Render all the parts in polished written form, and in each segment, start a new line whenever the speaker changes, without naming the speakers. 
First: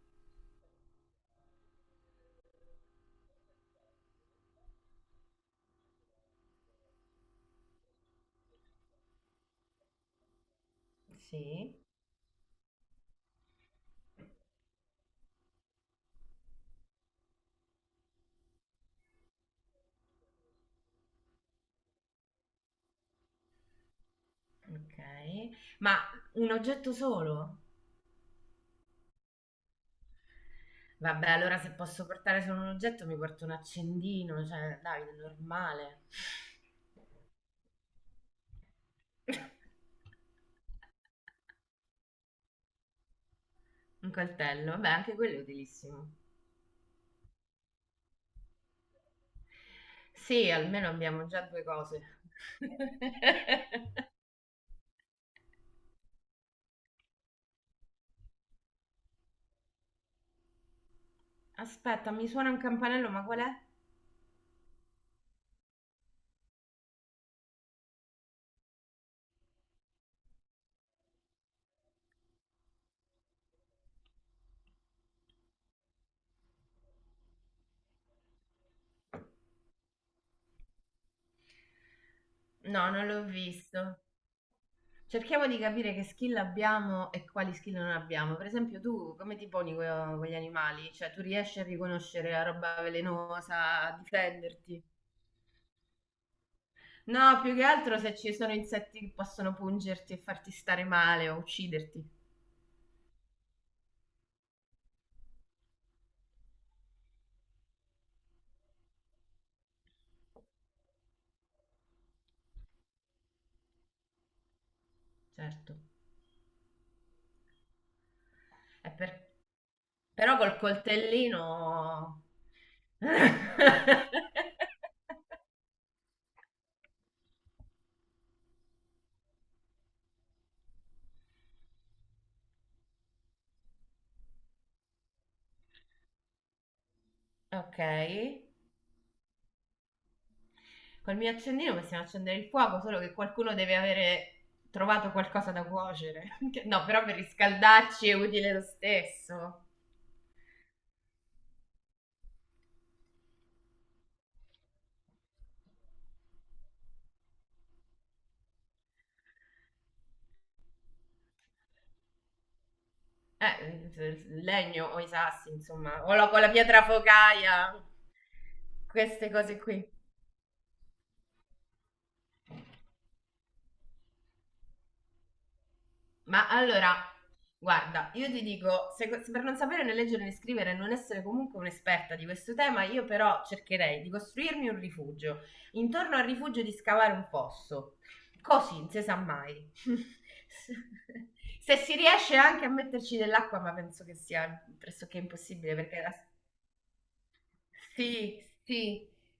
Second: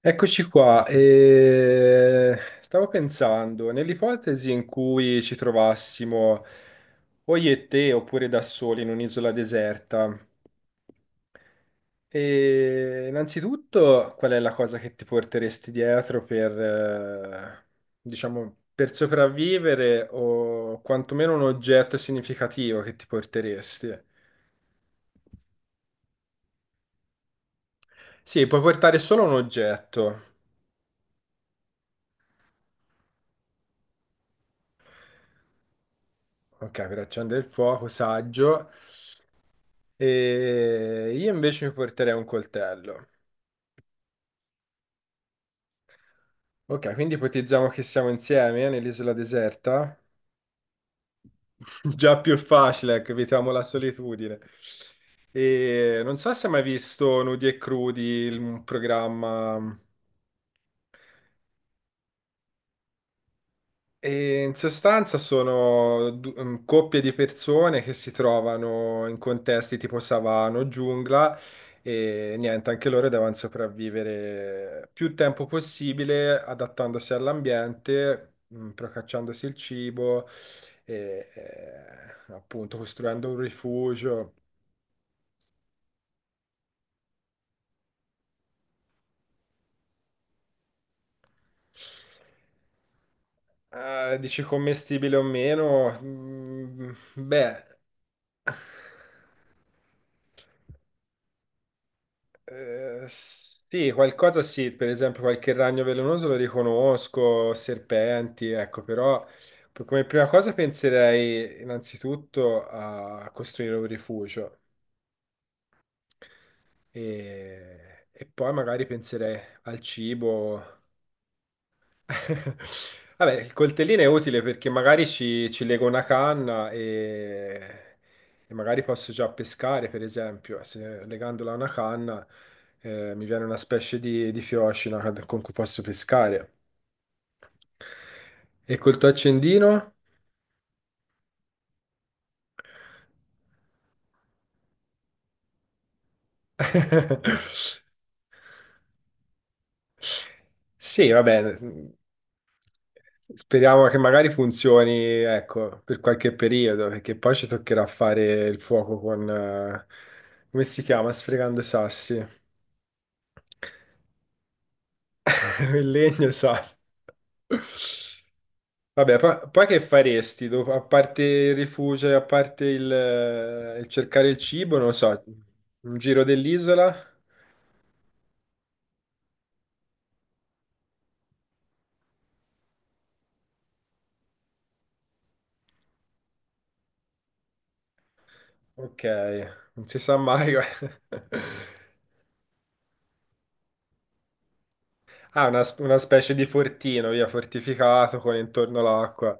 Eccoci qua, e stavo pensando, nell'ipotesi in cui ci trovassimo o io e te oppure da soli in un'isola deserta,
Sì,
e innanzitutto qual è la cosa che ti porteresti dietro per, diciamo, per sopravvivere o quantomeno un oggetto significativo che ti porteresti?
ok. Ma un oggetto solo?
Sì, puoi portare solo un oggetto,
Vabbè, allora se posso portare solo un oggetto mi porto un accendino, cioè, Davide, normale.
ok, per accendere il fuoco, saggio. E io invece mi porterei un coltello.
Un coltello, vabbè, anche quello è utilissimo.
Ok, quindi ipotizziamo che siamo insieme nell'isola deserta.
Sì, almeno abbiamo già due
Già
cose.
più facile, ecco, evitiamo la solitudine. E non so se hai mai visto Nudi e Crudi, un programma.
Aspetta, mi suona un campanello, ma qual è?
E in sostanza sono coppie di persone che si trovano in contesti tipo savana o giungla e niente, anche loro devono sopravvivere più tempo possibile adattandosi all'ambiente, procacciandosi il cibo e appunto
No, non l'ho
costruendo un
visto.
rifugio.
Cerchiamo di capire che skill abbiamo e quali skill non abbiamo. Per esempio, tu come ti poni con gli animali? Cioè, tu riesci a riconoscere la roba velenosa, a
Dici
difenderti?
commestibile o meno? Mm,
No, più
beh.
che altro se ci sono insetti che possono pungerti e farti stare male o ucciderti.
Sì, qualcosa sì, per esempio qualche ragno velenoso lo riconosco, serpenti, ecco, però come prima cosa penserei innanzitutto a costruire un rifugio
Certo.
e, poi magari
È per-
penserei al
Però col
cibo.
coltellino.
Vabbè, il coltellino è utile perché magari ci lego una canna e magari posso già pescare, per esempio. Se legandola a una canna, mi viene una specie di fiocina con cui posso pescare.
Ok.
E col tuo accendino?
Col mio accendino possiamo accendere il fuoco, solo che qualcuno deve avere trovato qualcosa da cuocere. No, però per riscaldarci è utile lo stesso.
Sì, va bene. Speriamo che magari funzioni, ecco, per qualche periodo, perché poi ci toccherà fare il fuoco con, come si chiama? Sfregando i sassi.
Il legno o i sassi,
Il
insomma, o
legno e
la,
i
o la
sassi.
pietra focaia,
Vabbè,
queste
poi,
cose
poi che
qui.
faresti? A parte il rifugio, e a parte il cercare il cibo, non lo so, un giro
Ma allora,
dell'isola?
guarda, io ti dico, se per non sapere né leggere né scrivere e non essere comunque un'esperta di questo tema, io però cercherei di costruirmi un rifugio. Intorno al rifugio di scavare un fosso. Così, non si
Ok,
sa mai.
non si sa mai.
Se si riesce anche a metterci dell'acqua, ma penso che sia pressoché
Ah,
impossibile
una
perché la.
specie di fortino, via, fortificato con
Sì,
intorno
sì,
l'acqua.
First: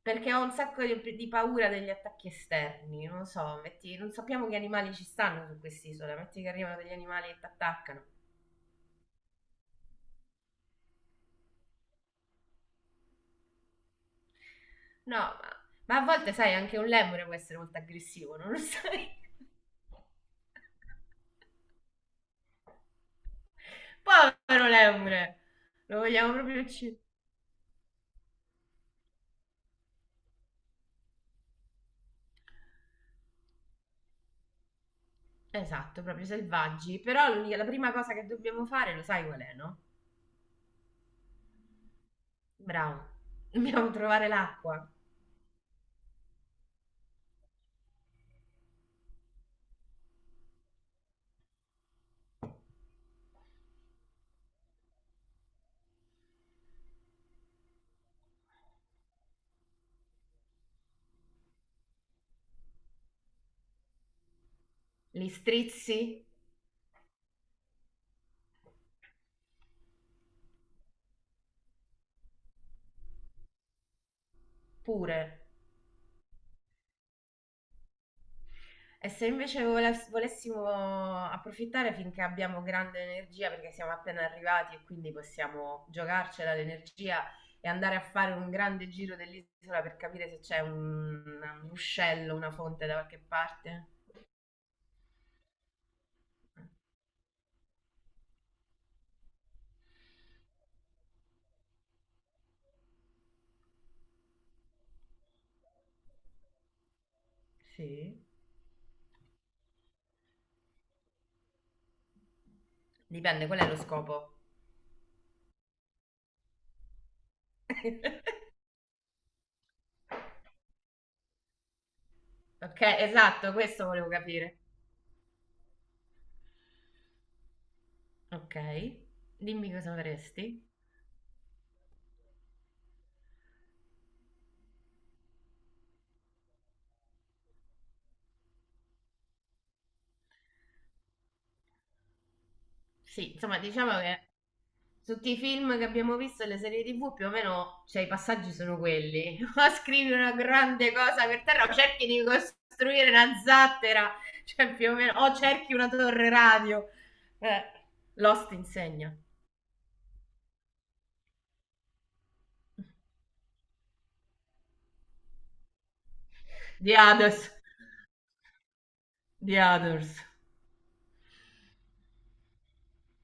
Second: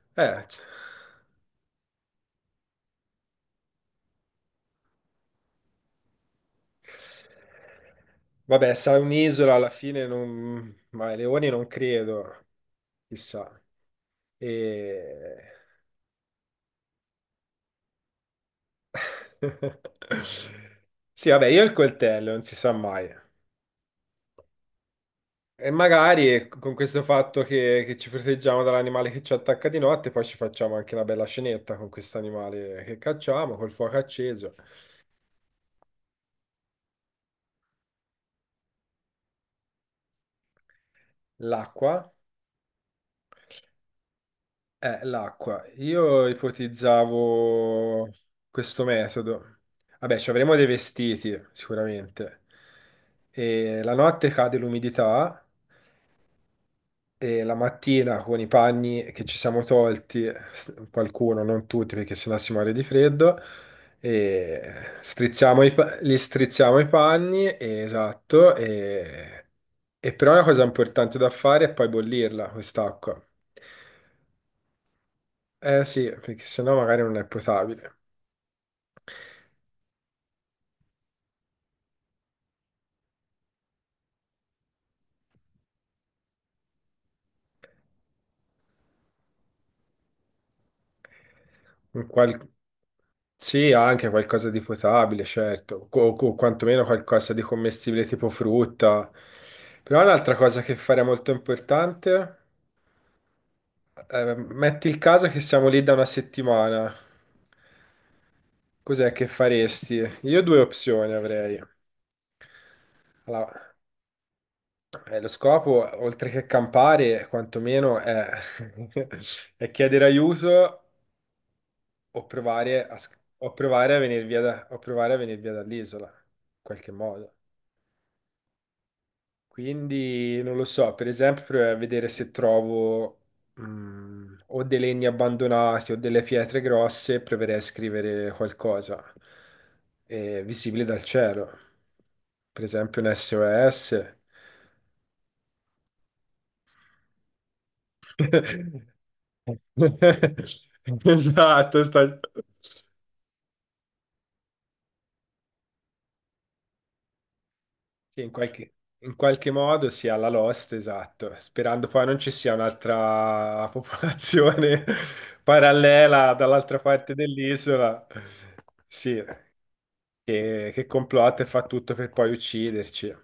perché ho
Eh,
un
c-
sacco di paura degli attacchi esterni, non lo so, non sappiamo che animali ci stanno su quest'isola, metti che arrivano degli animali e ti attaccano.
Vabbè, sarà un'isola alla fine, non... ma i leoni non credo, chissà.
No, ma,
E...
ma a volte sai, anche un lemure può essere molto aggressivo, non lo sai?
Sì, vabbè, io il coltello, non si sa mai.
Povero lemure!
E
Lo vogliamo
magari
proprio
con
uccidere.
questo fatto che ci proteggiamo dall'animale che ci attacca di notte, poi ci facciamo anche una bella scenetta con questo animale che cacciamo, col fuoco acceso,
Esatto, proprio selvaggi. Però la prima cosa che dobbiamo fare, lo sai qual è, no?
l'acqua.
Bravo. Dobbiamo trovare l'acqua.
L'acqua. Io ipotizzavo questo metodo. Vabbè, ci avremo dei vestiti, sicuramente. E la notte cade l'umidità e la mattina con i panni che ci siamo tolti, qualcuno, non tutti, perché sennò si muore di freddo, e
Li
strizziamo
strizzi
li strizziamo i panni, e- esatto, e però una cosa importante da fare è poi bollirla, quest'acqua.
pure.
Eh sì, perché sennò magari non è potabile.
E se invece volessimo approfittare finché abbiamo grande energia, perché siamo appena arrivati e quindi possiamo giocarcela l'energia e andare a fare un grande giro dell'isola per capire se c'è un
Un
ruscello,
qual-
una fonte da qualche
Sì,
parte?
anche qualcosa di potabile, certo, o quantomeno qualcosa di commestibile tipo frutta. Però un'altra cosa che fare è molto importante, metti il caso che siamo lì da una settimana,
Sì.
cos'è che faresti? Io due opzioni avrei.
Dipende, qual è
Allora,
lo scopo?
lo scopo, oltre che campare, quantomeno è, è chiedere aiuto o
Ok,
provare o
esatto, questo
provare a
volevo
venire
capire.
o provare a venire via dall'isola, in qualche modo.
Ok, dimmi cosa
Quindi non
faresti.
lo so, per esempio, provare a vedere se trovo o dei legni abbandonati o delle pietre grosse, proverei a scrivere qualcosa visibile dal cielo, per esempio un
Sì, insomma, diciamo
SOS.
che tutti i film che abbiamo visto e le serie TV, più o meno, cioè, i passaggi sono quelli. O scrivi una grande cosa per terra, o
Esatto,
cerchi
sta...
di costruire una zattera, cioè più o meno, o cerchi una torre radio, eh,
Sì,
Lost
in
insegna.
qualche modo sia la Lost, esatto, sperando poi non ci sia un'altra popolazione parallela dall'altra
The
parte
Others.
dell'isola, sì,
The Others.
che complotta e fa tutto per poi ucciderci.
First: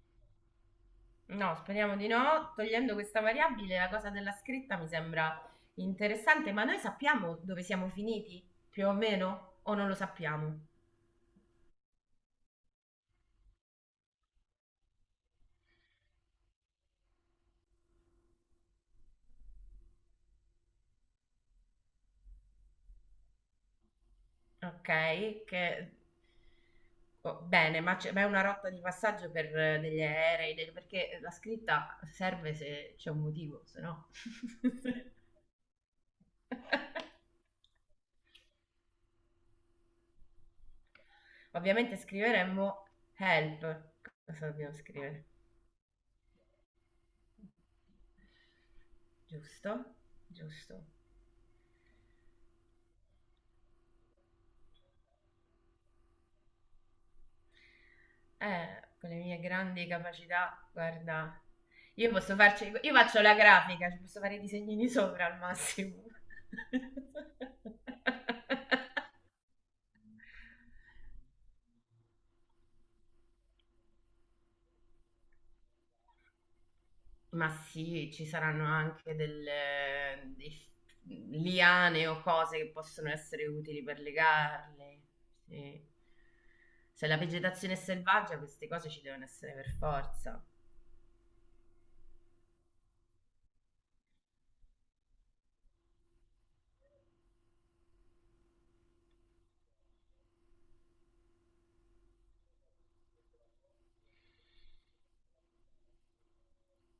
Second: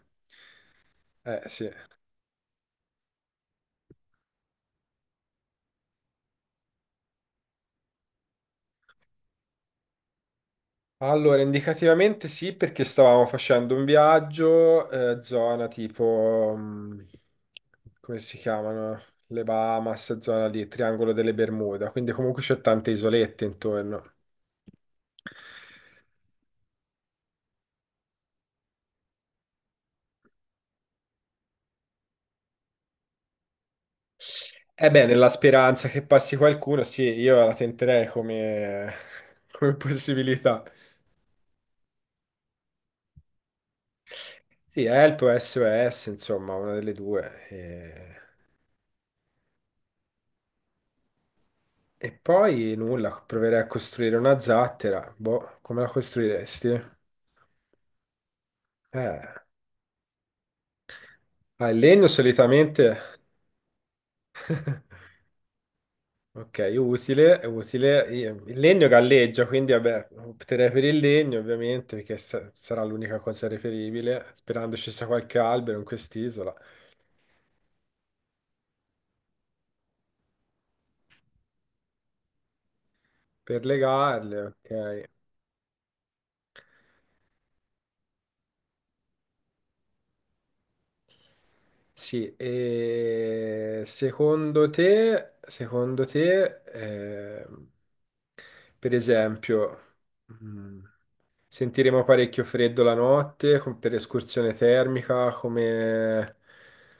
No,
Sì.
speriamo di no. Togliendo questa variabile, la cosa della scritta mi sembra interessante, ma noi sappiamo dove siamo finiti più o meno, o non lo sappiamo?
Allora, indicativamente sì, perché stavamo facendo un viaggio, zona tipo, come si chiamano? Le Bahamas, zona lì, Triangolo delle Bermuda, quindi comunque c'è tante isolette intorno.
Ok. che Oh, bene, ma è una rotta di passaggio per degli aerei, perché la scritta serve se c'è un motivo, se no.
Eh beh, nella speranza che passi qualcuno, sì, io la tenterei come, come possibilità.
Ovviamente scriveremmo help. Cosa dobbiamo
Sì, Help
scrivere?
o SOS, insomma, una delle due.
Giusto? Giusto.
E poi nulla, proverei a costruire una zattera. Boh, come la costruiresti?
Con le
Eh,
mie grandi capacità, guarda,
ah, il legno
io
solitamente...
faccio la grafica, ci posso fare i disegnini sopra al massimo.
Ok, utile, utile. Il legno galleggia, quindi vabbè, opterei per il legno ovviamente, perché sarà l'unica cosa reperibile, sperando ci sia qualche albero in quest'isola.
Ma sì, ci saranno anche delle dei f liane o cose che possono essere
Per
utili per
legarle,
legarle.
ok.
Sì. Se la vegetazione è selvaggia, queste cose ci devono essere per forza.
Sì, e secondo te, per esempio, mm, sentiremo parecchio freddo la notte per escursione termica, come,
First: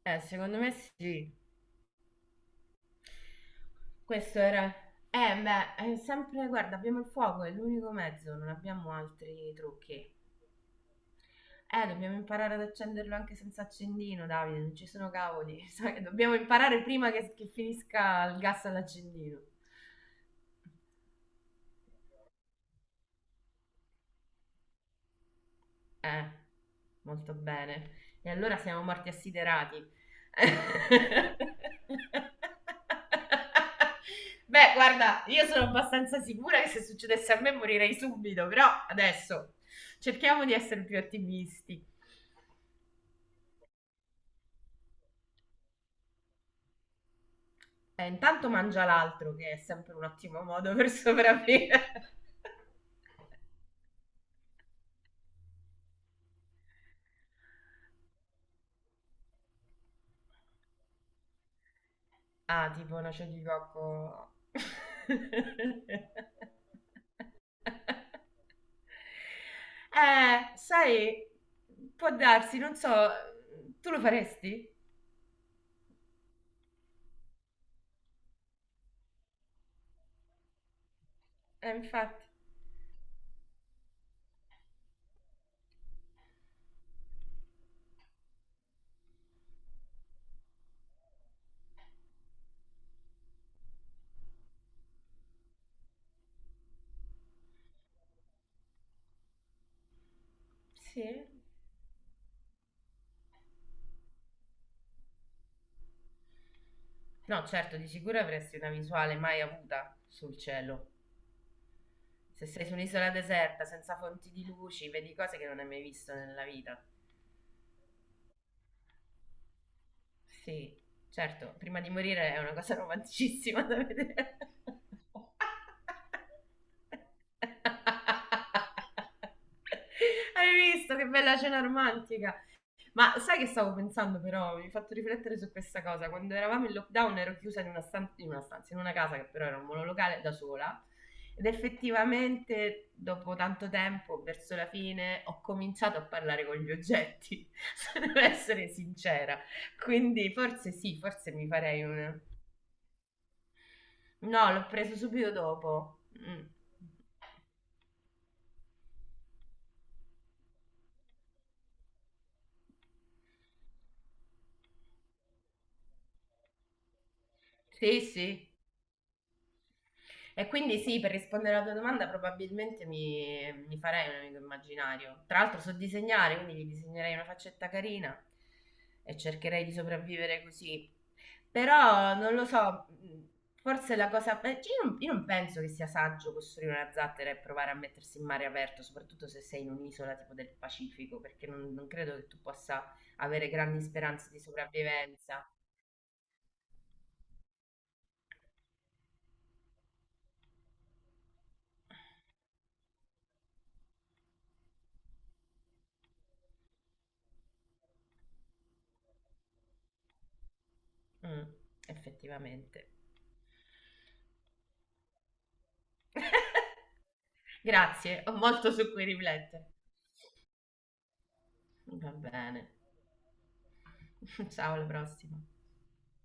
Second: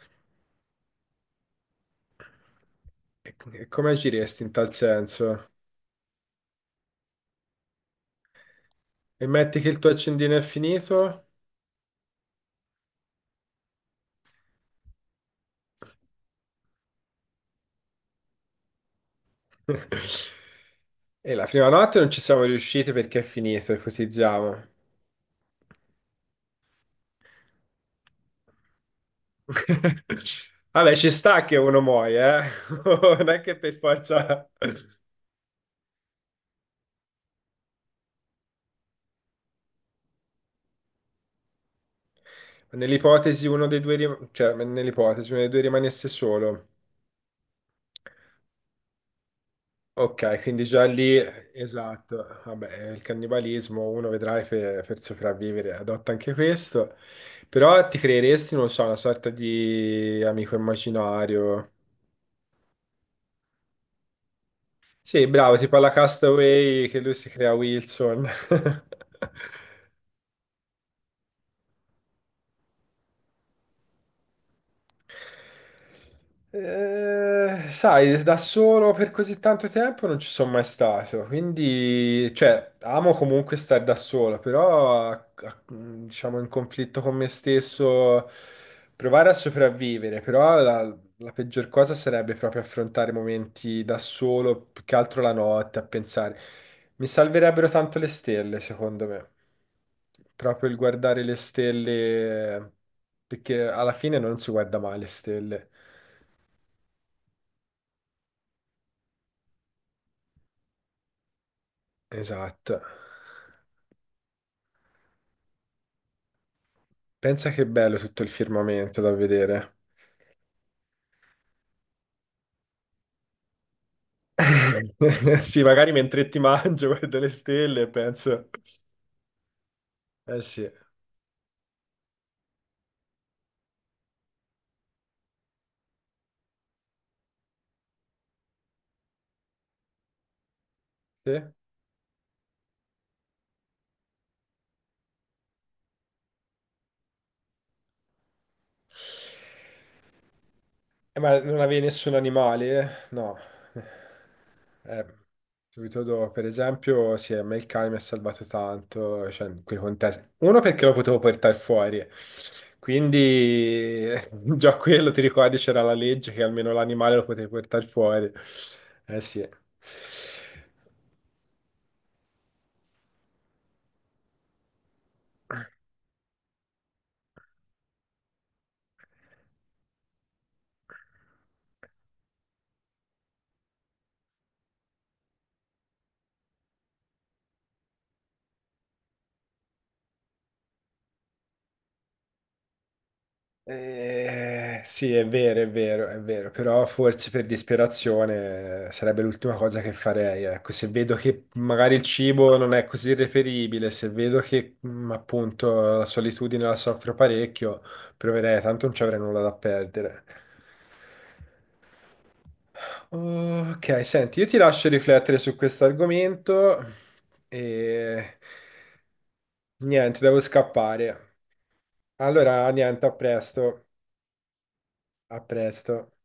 Secondo me sì.
e come
Questo
agiresti in
era.
tal senso?
Beh, è sempre. Guarda, abbiamo il fuoco, è l'unico mezzo, non abbiamo
E
altri
metti che il tuo
trucchi.
accendino è finito?
Dobbiamo imparare ad accenderlo anche senza accendino, Davide, non ci sono cavoli. Sai, dobbiamo imparare prima che finisca il gas all'accendino.
E la prima notte non ci siamo riusciti perché è finito, ipotizziamo.
Eh, molto bene. E allora siamo morti assiderati.
Vabbè, ci sta che uno muoia, eh? Non è che per forza...
Beh, guarda, io sono abbastanza sicura che se succedesse a me morirei subito, però adesso cerchiamo di essere più ottimisti.
Nell'ipotesi uno dei due, cioè nell'ipotesi uno dei due rimanesse solo.
Intanto mangia l'altro, che è sempre un
Ok,
ottimo
quindi
modo
già
per
lì,
sopravvivere.
esatto. Vabbè, il cannibalismo, uno vedrai per sopravvivere, adotta anche questo. Però ti creeresti, non lo so, una sorta di amico immaginario.
Ah, tipo noce di cocco.
Sì, bravo, tipo alla Castaway che lui si crea Wilson.
Eh, sai, può darsi, non so, tu lo faresti?
Sai, da solo per così tanto tempo non ci sono mai stato,
Infatti,
quindi, cioè, amo comunque stare da solo, però, diciamo, in conflitto con me stesso, provare a sopravvivere, però la peggior cosa sarebbe proprio affrontare momenti da solo, più che altro la notte, a pensare. Mi salverebbero tanto le stelle, secondo me. Proprio il
sì.
guardare le stelle, perché alla fine non si guarda mai le stelle.
No, certo, di sicuro avresti una visuale mai avuta sul cielo. Se sei su
Esatto.
un'isola deserta, senza fonti di luci, vedi cose che non hai mai visto nella vita.
Pensa che bello tutto il firmamento da vedere.
Sì, certo, prima di morire è una cosa romanticissima da vedere.
Sì, magari mentre ti mangio guardo le stelle e penso... Eh sì.
Hai visto che bella cena romantica? Ma sai che stavo pensando però, mi hai fatto riflettere su questa cosa, quando eravamo in lockdown ero chiusa in una stanza, in una casa che però era un monolocale da sola ed effettivamente dopo tanto tempo, verso la fine, ho cominciato a parlare con gli oggetti, se devo essere
Sì.
sincera, quindi forse sì, forse
Ma
mi
non avevi
farei
nessun
una.
animale? Eh? No.
No, l'ho preso
Eh,
subito dopo.
subito dopo, per
Mm.
esempio, sì, a me il cane mi ha salvato tanto, cioè, in quei contesti. Uno perché lo potevo portare fuori, quindi già quello, ti ricordi, c'era la legge che almeno l'animale lo potevi portare
Sì,
fuori.
sì.
Eh sì.
E quindi sì, per rispondere alla tua domanda probabilmente mi farei un amico immaginario. Tra l'altro so disegnare, quindi gli disegnerei una faccetta carina e cercherei di sopravvivere così. Però non lo so, forse la cosa, beh, cioè io non penso che sia saggio costruire una zattera e provare a mettersi in mare aperto, soprattutto se sei in un'isola tipo del Pacifico, perché non credo che tu possa avere grandi speranze di
Sì, è
sopravvivenza.
vero, è vero, è vero, però forse per disperazione sarebbe l'ultima cosa che farei. Ecco, se vedo che magari il cibo non è così reperibile, se vedo che appunto la solitudine la soffro parecchio, proverei, tanto non ci avrei nulla da perdere.
Mm, Effettivamente.
Ok, senti, io ti lascio riflettere su questo argomento
Grazie, ho
e
molto su cui riflettere.
niente, devo scappare.
Va bene.
Allora, niente, a presto,
Ciao, alla
a
prossima.
presto.